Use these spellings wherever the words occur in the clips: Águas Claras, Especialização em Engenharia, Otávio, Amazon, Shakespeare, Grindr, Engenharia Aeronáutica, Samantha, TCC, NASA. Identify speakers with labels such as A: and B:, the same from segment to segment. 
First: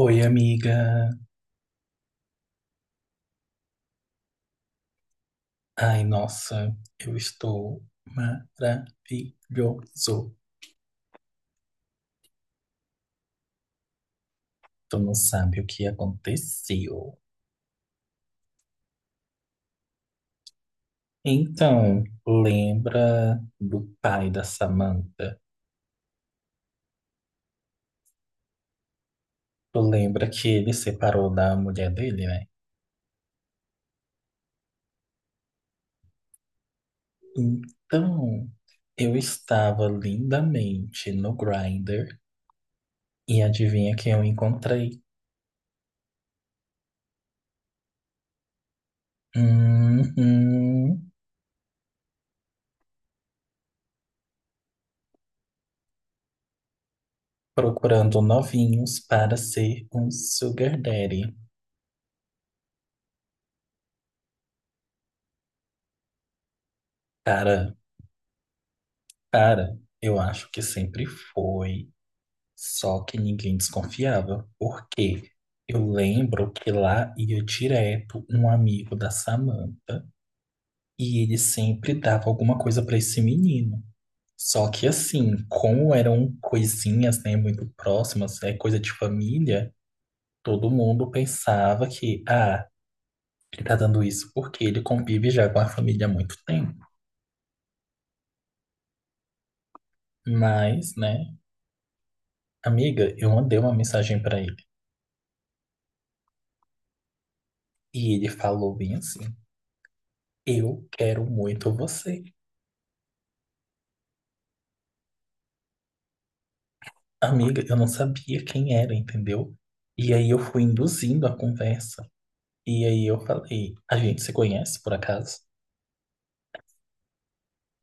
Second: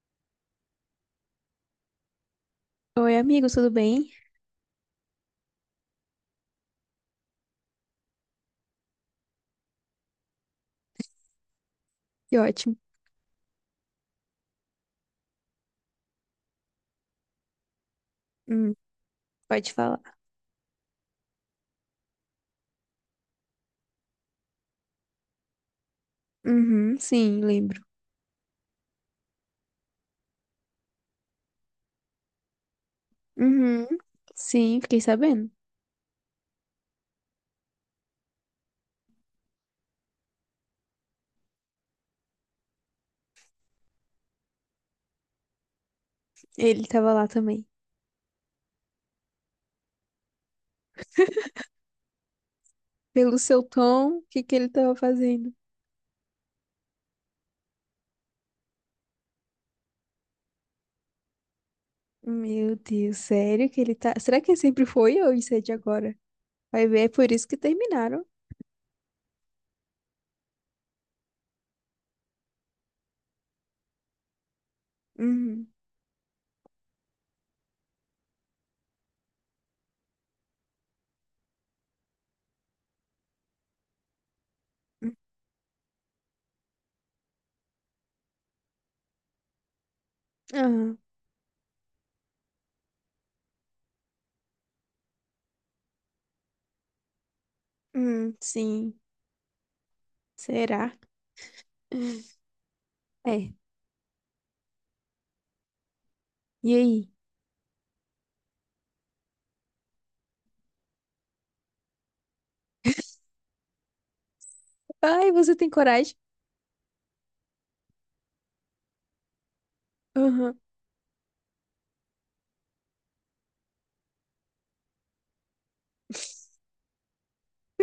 A: Oi, amiga.
B: Oi, amigo, tudo bem?
A: Ai, nossa, eu estou maravilhoso.
B: Que ótimo.
A: Tu não sabe o que aconteceu.
B: Hum, pode falar.
A: Então, lembra do pai da Samantha?
B: Uhum, sim, lembro.
A: Tu lembra que ele separou da mulher dele, né?
B: Uhum, sim, fiquei sabendo.
A: Então, eu estava lindamente no Grindr e adivinha quem eu encontrei?
B: Ele tava lá também.
A: Uhum,
B: Pelo seu tom, o que que ele tava fazendo?
A: procurando novinhos para ser um sugar daddy.
B: Meu Deus, sério que ele tá. Será que ele sempre foi ou isso é de agora? Vai ver, é por isso que
A: Cara,
B: terminaram.
A: Cara, eu acho que sempre foi, só que ninguém desconfiava. Por quê?
B: Uhum.
A: Eu lembro que lá ia direto um amigo da Samantha e ele sempre dava alguma coisa pra esse menino. Só que
B: Hum.
A: assim, como eram coisinhas, né, muito próximas, é coisa de família, todo
B: Aham.
A: mundo pensava que, ah, ele tá dando isso porque ele convive já com a família há muito tempo.
B: Sim.
A: Mas,
B: Será?
A: né,
B: Hum.
A: amiga, eu
B: É.
A: mandei uma mensagem pra ele.
B: E aí?
A: E ele falou bem assim. Eu quero muito você.
B: Ai, você tem coragem?
A: Amiga, eu não sabia quem era, entendeu? E aí eu
B: Aham.
A: fui induzindo a conversa. E aí eu falei, a gente se conhece por acaso?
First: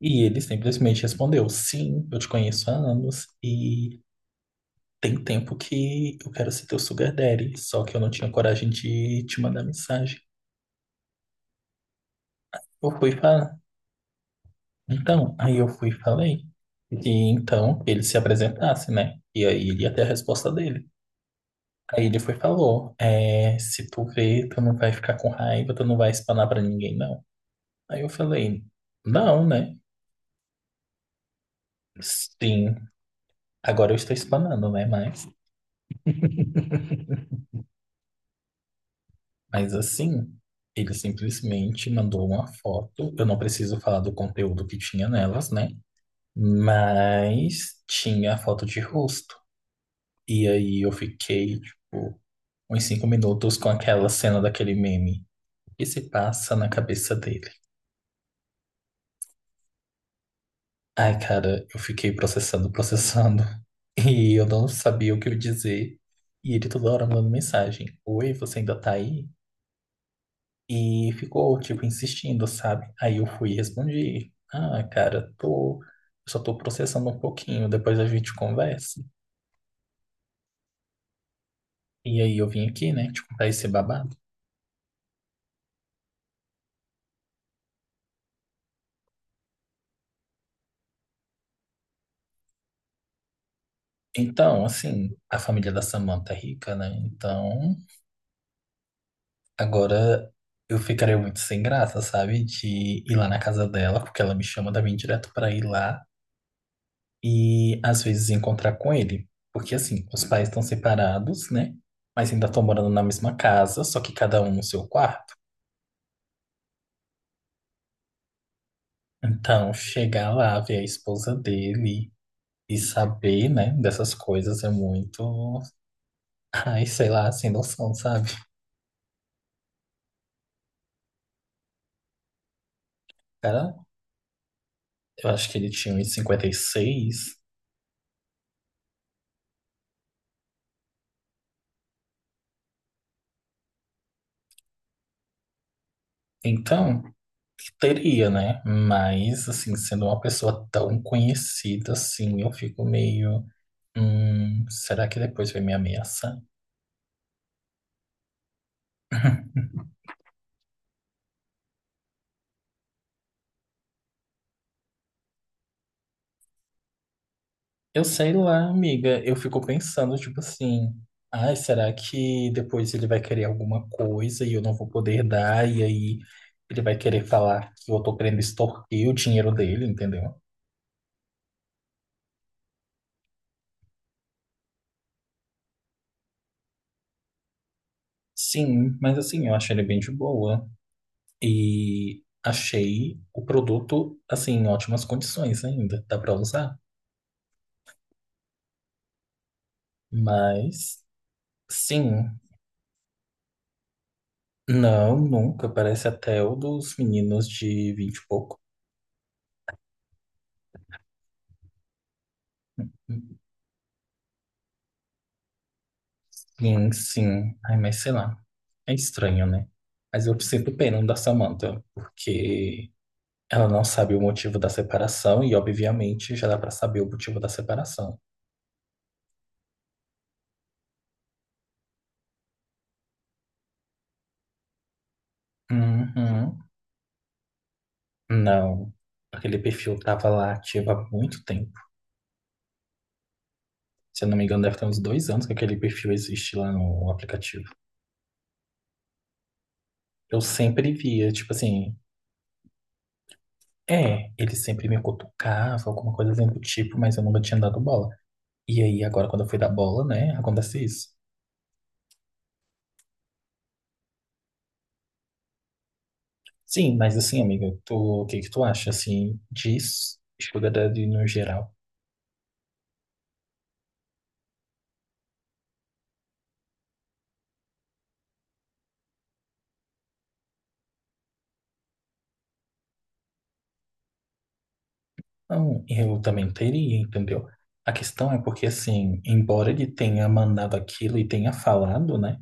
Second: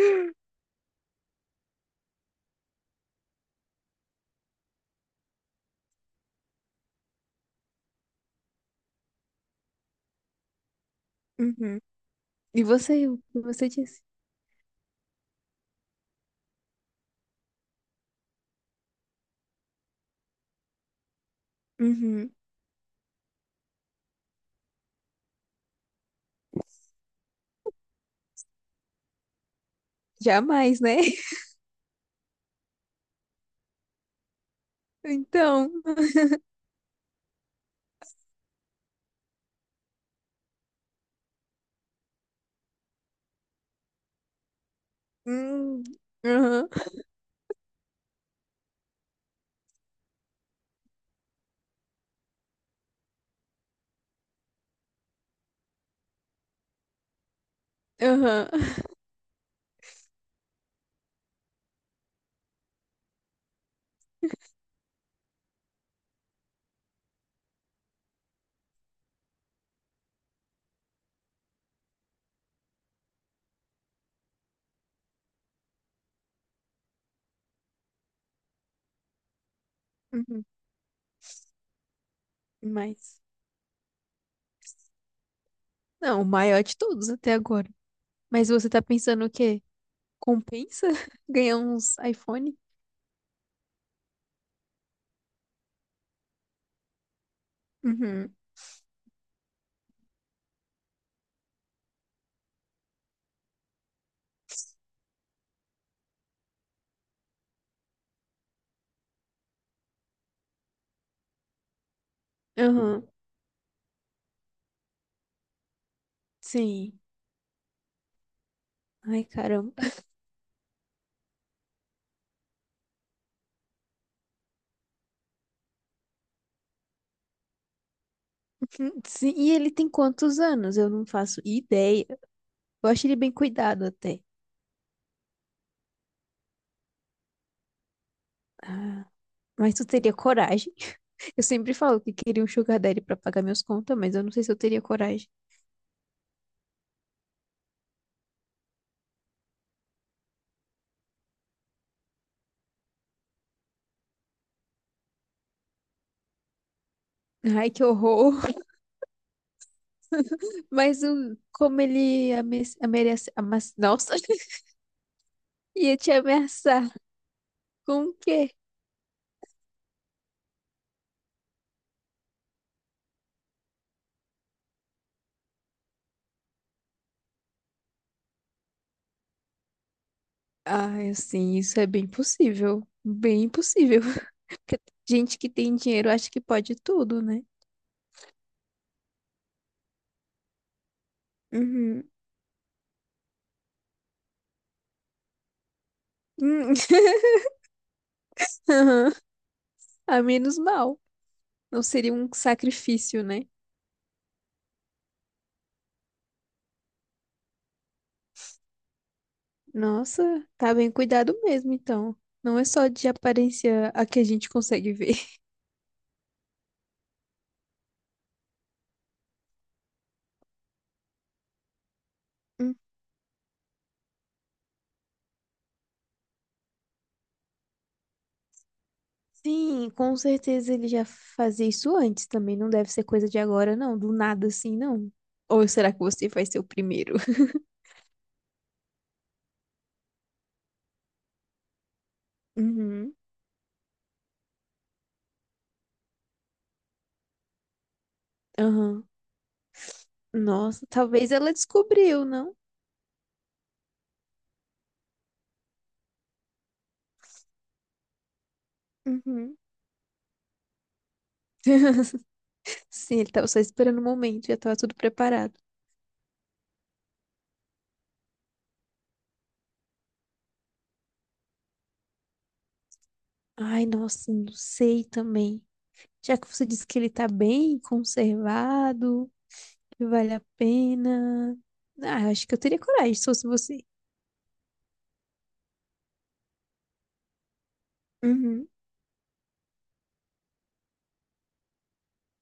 A: E ele simplesmente respondeu, sim, eu te conheço há anos e tem tempo que eu quero ser teu sugar daddy, só que eu não tinha coragem de te mandar mensagem.
B: Uhum. E
A: Eu
B: você,
A: fui
B: o que
A: falar.
B: você disse?
A: Então, aí eu fui e falei que então ele se apresentasse, né? E aí ele ia ter a resposta dele. Aí ele
B: Uhum.
A: foi e falou, é, se tu crer, tu não vai ficar com raiva, tu não vai espanar pra ninguém, não. Aí eu falei, não, né?
B: Jamais, né?
A: Sim, agora eu estou espanando, né? Mas,
B: Então.
A: mas assim, ele simplesmente mandou uma foto, eu não preciso falar do conteúdo que tinha nelas, né?
B: Hum. Aham,
A: Mas tinha a foto de rosto. E aí eu fiquei, tipo, uns 5 minutos com aquela cena daquele meme. O que se passa na cabeça dele?
B: aham.
A: Ai, cara, eu fiquei processando, processando. E eu não sabia o que eu dizer. E ele toda hora mandando mensagem. Oi, você ainda tá aí? E ficou, tipo, insistindo, sabe? Aí eu fui e respondi. Ah, cara, tô... Eu só tô processando um pouquinho, depois a gente conversa.
B: Uhum.
A: E aí eu vim aqui, né,
B: Mas.
A: te contar esse babado.
B: Não, o maior de todos até agora. Mas você tá pensando o quê? Compensa ganhar uns iPhone?
A: Então, assim, a família da Samantha é rica, né? Então,
B: Uhum.
A: agora eu ficaria muito sem graça, sabe? De ir lá na casa dela, porque ela me chama também direto pra ir lá. E às vezes encontrar com ele. Porque assim, os pais estão separados, né? Mas ainda estão morando na
B: Aham.
A: mesma casa, só que cada um no seu quarto.
B: Sim. Ai,
A: Então,
B: caramba.
A: chegar lá, ver a esposa dele e saber, né, dessas coisas é muito. Ai, sei lá, sem noção, sabe?
B: Sim, e ele tem quantos anos? Eu não faço ideia. Eu acho ele bem
A: Cara,
B: cuidado até.
A: eu acho que ele tinha uns 56.
B: Ah, mas tu teria coragem? Eu sempre falo que queria um sugar daddy pra pagar minhas contas, mas eu não sei se eu teria coragem.
A: Então, teria, né? Mas, assim, sendo uma pessoa tão conhecida assim, eu fico meio. Será que depois vai me ameaçar?
B: Ai, que horror. Mas o, como ele ame, amerece amas- nossa, ia te ameaçar
A: Eu
B: com o
A: sei
B: quê?
A: lá, amiga. Eu fico pensando, tipo assim, ai, será que depois ele vai querer alguma coisa e eu não vou poder dar? E aí ele vai querer falar que eu tô querendo extorquir o dinheiro dele, entendeu?
B: Ai, assim, isso é bem possível. Bem possível. Porque gente que tem dinheiro acha que pode tudo, né?
A: Sim, mas assim, eu achei ele bem de boa.
B: Uhum.
A: E achei o produto, assim, em ótimas condições ainda. Dá pra
B: Hum.
A: usar?
B: Aham. A menos mal.
A: Mas,
B: Não seria um
A: sim.
B: sacrifício, né?
A: Não, nunca. Parece até o dos meninos de 20 e pouco.
B: Nossa, tá bem cuidado mesmo, então. Não é só de aparência a que a gente consegue ver.
A: Sim, sim. Ai, mas sei lá. É estranho, né? Mas eu sinto pena da Samantha, porque ela não sabe o motivo da separação e, obviamente, já dá pra saber o motivo da separação.
B: Sim, com certeza ele já fazia isso antes também. Não deve ser coisa de agora, não. Do nada assim, não. Ou será que você vai ser
A: Uhum.
B: o primeiro?
A: Não. Aquele perfil tava lá ativo há muito tempo.
B: Uhum.
A: Se eu não me engano, deve ter uns 2 anos que aquele perfil existe lá no aplicativo.
B: Aham.
A: Eu
B: Nossa,
A: sempre via,
B: talvez
A: tipo
B: ela
A: assim,
B: descobriu, não?
A: é, ele sempre me cutucava, alguma coisa assim do tipo, mas eu nunca tinha dado bola. E aí, agora, quando eu
B: Uhum.
A: fui dar bola, né, acontece isso.
B: Sim, ele tava só esperando o momento, já tava tudo preparado.
A: Sim, mas assim, amiga, tu, o que que tu acha, assim, de Sugar Daddy no geral?
B: Ai, nossa, não sei também. Já que você disse que ele tá bem conservado, que vale a pena. Ah, eu acho que eu teria coragem se fosse você.
A: Não, eu também teria, entendeu? A questão é porque,
B: Uhum.
A: assim, embora ele tenha mandado aquilo e tenha falado, né?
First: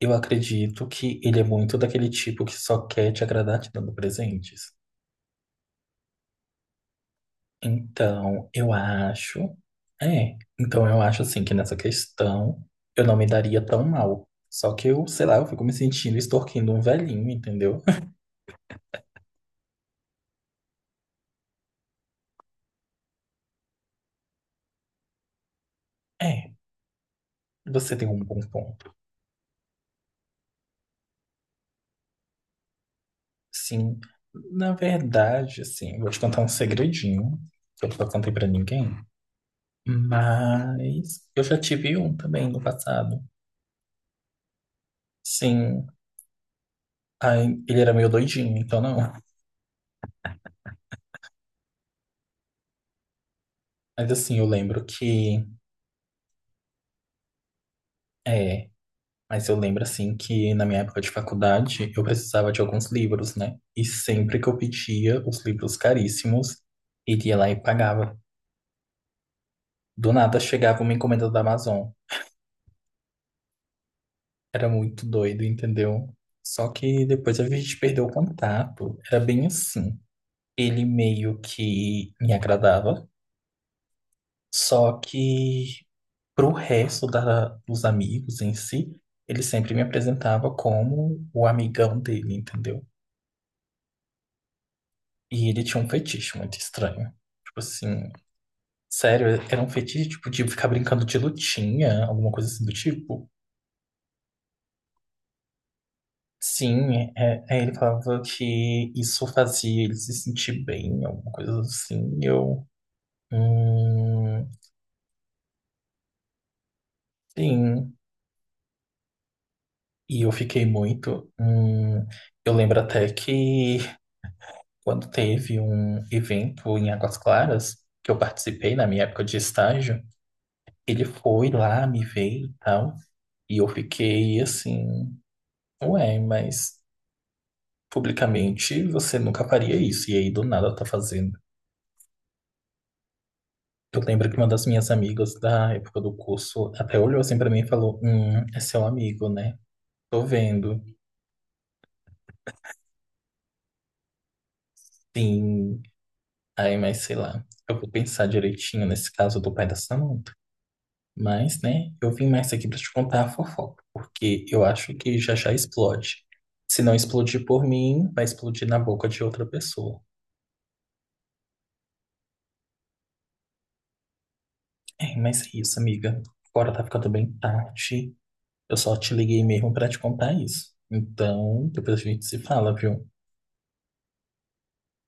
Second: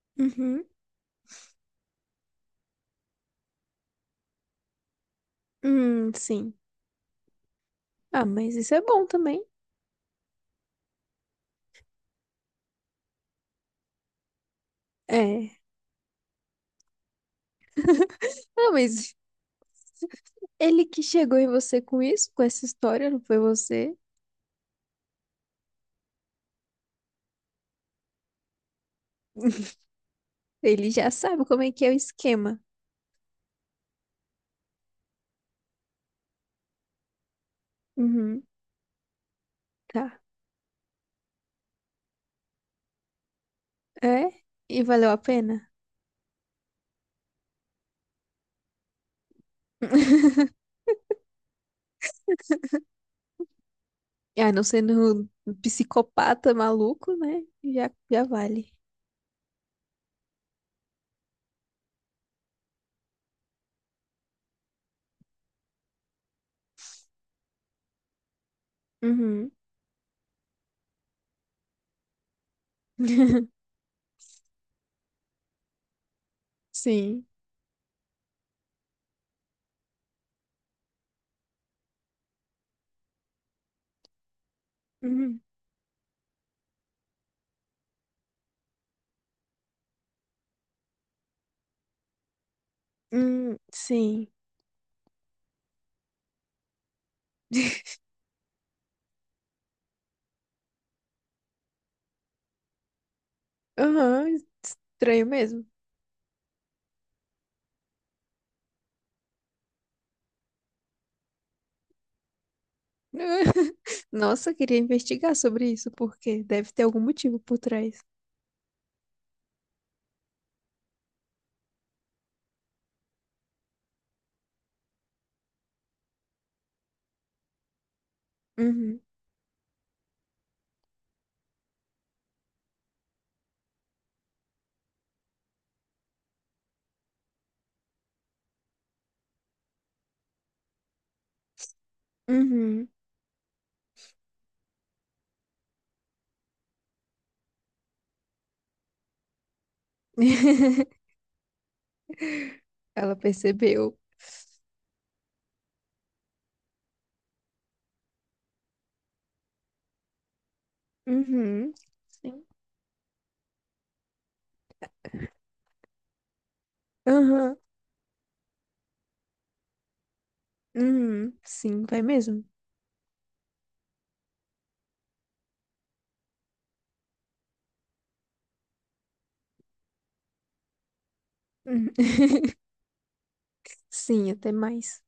A: Eu
B: Uhum.
A: acredito que ele é muito daquele tipo que só quer te agradar te dando presentes.
B: Sim. Ah,
A: Então,
B: mas
A: eu
B: isso é bom
A: acho...
B: também.
A: É, então eu acho, assim, que nessa questão eu não me daria tão mal. Só que eu, sei lá, eu
B: É.
A: fico me sentindo extorquindo um velhinho, entendeu?
B: Não, mas ele que chegou em você com isso, com essa história, não foi você?
A: É, você tem um bom ponto.
B: Ele já sabe como é que é o esquema.
A: Sim, na verdade, assim, vou te contar um segredinho que eu nunca contei
B: Uhum,
A: pra ninguém,
B: tá.
A: mas eu já tive um também no passado.
B: É? E valeu a pena?
A: Sim, aí ele era meio doidinho, então não. Mas assim, eu
B: Ah, não
A: lembro
B: sendo
A: que
B: um psicopata maluco, né? Já, já
A: é,
B: vale.
A: mas eu lembro assim que na minha época de faculdade eu precisava de alguns livros, né? E sempre que eu pedia os livros caríssimos, ele ia lá e pagava.
B: Uhum.
A: Do nada chegava uma encomenda da Amazon. Era muito doido, entendeu? Só que
B: Sim.
A: depois a gente perdeu o contato. Era bem assim. Ele meio que me agradava, só
B: Uhum.
A: que pro resto dos amigos em si, ele sempre me apresentava como o amigão dele, entendeu?
B: Sim.
A: E ele tinha um fetiche muito estranho. Tipo assim, sério, era um fetiche tipo de ficar brincando de lutinha, alguma coisa assim do tipo.
B: Aham, estranho mesmo.
A: Sim, é, ele falava que isso fazia ele se sentir bem, alguma coisa assim. E eu, hum,
B: Nossa, eu queria investigar sobre isso, porque deve ter algum motivo por
A: sim,
B: trás.
A: e eu fiquei muito. Eu lembro até que quando teve um evento em Águas Claras, que eu participei na
B: Uhum.
A: minha época de estágio, ele foi lá, me veio e tal, e eu fiquei assim, ué, mas publicamente você nunca faria isso, e aí do nada tá fazendo.
B: Uhum.
A: Eu lembro que uma das minhas amigas da época do curso até olhou assim pra mim e falou: é seu amigo, né? Tô vendo.
B: Ela percebeu.
A: Sim. Aí, mas sei lá. Eu vou pensar direitinho nesse caso do pai da Samantha. Mas,
B: Uhum.
A: né, eu vim
B: Sim.
A: mais aqui pra te contar a fofoca, porque eu acho que já já explode. Se não explodir
B: Aham.
A: por mim, vai explodir na boca de outra pessoa.
B: Uhum. Sim, vai mesmo.
A: É, mas é isso, amiga. Agora tá ficando bem tarde. Eu só te liguei mesmo pra te contar isso. Então,
B: Uhum.
A: depois a gente se fala, viu?
B: Sim, até mais.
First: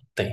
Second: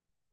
A: Até.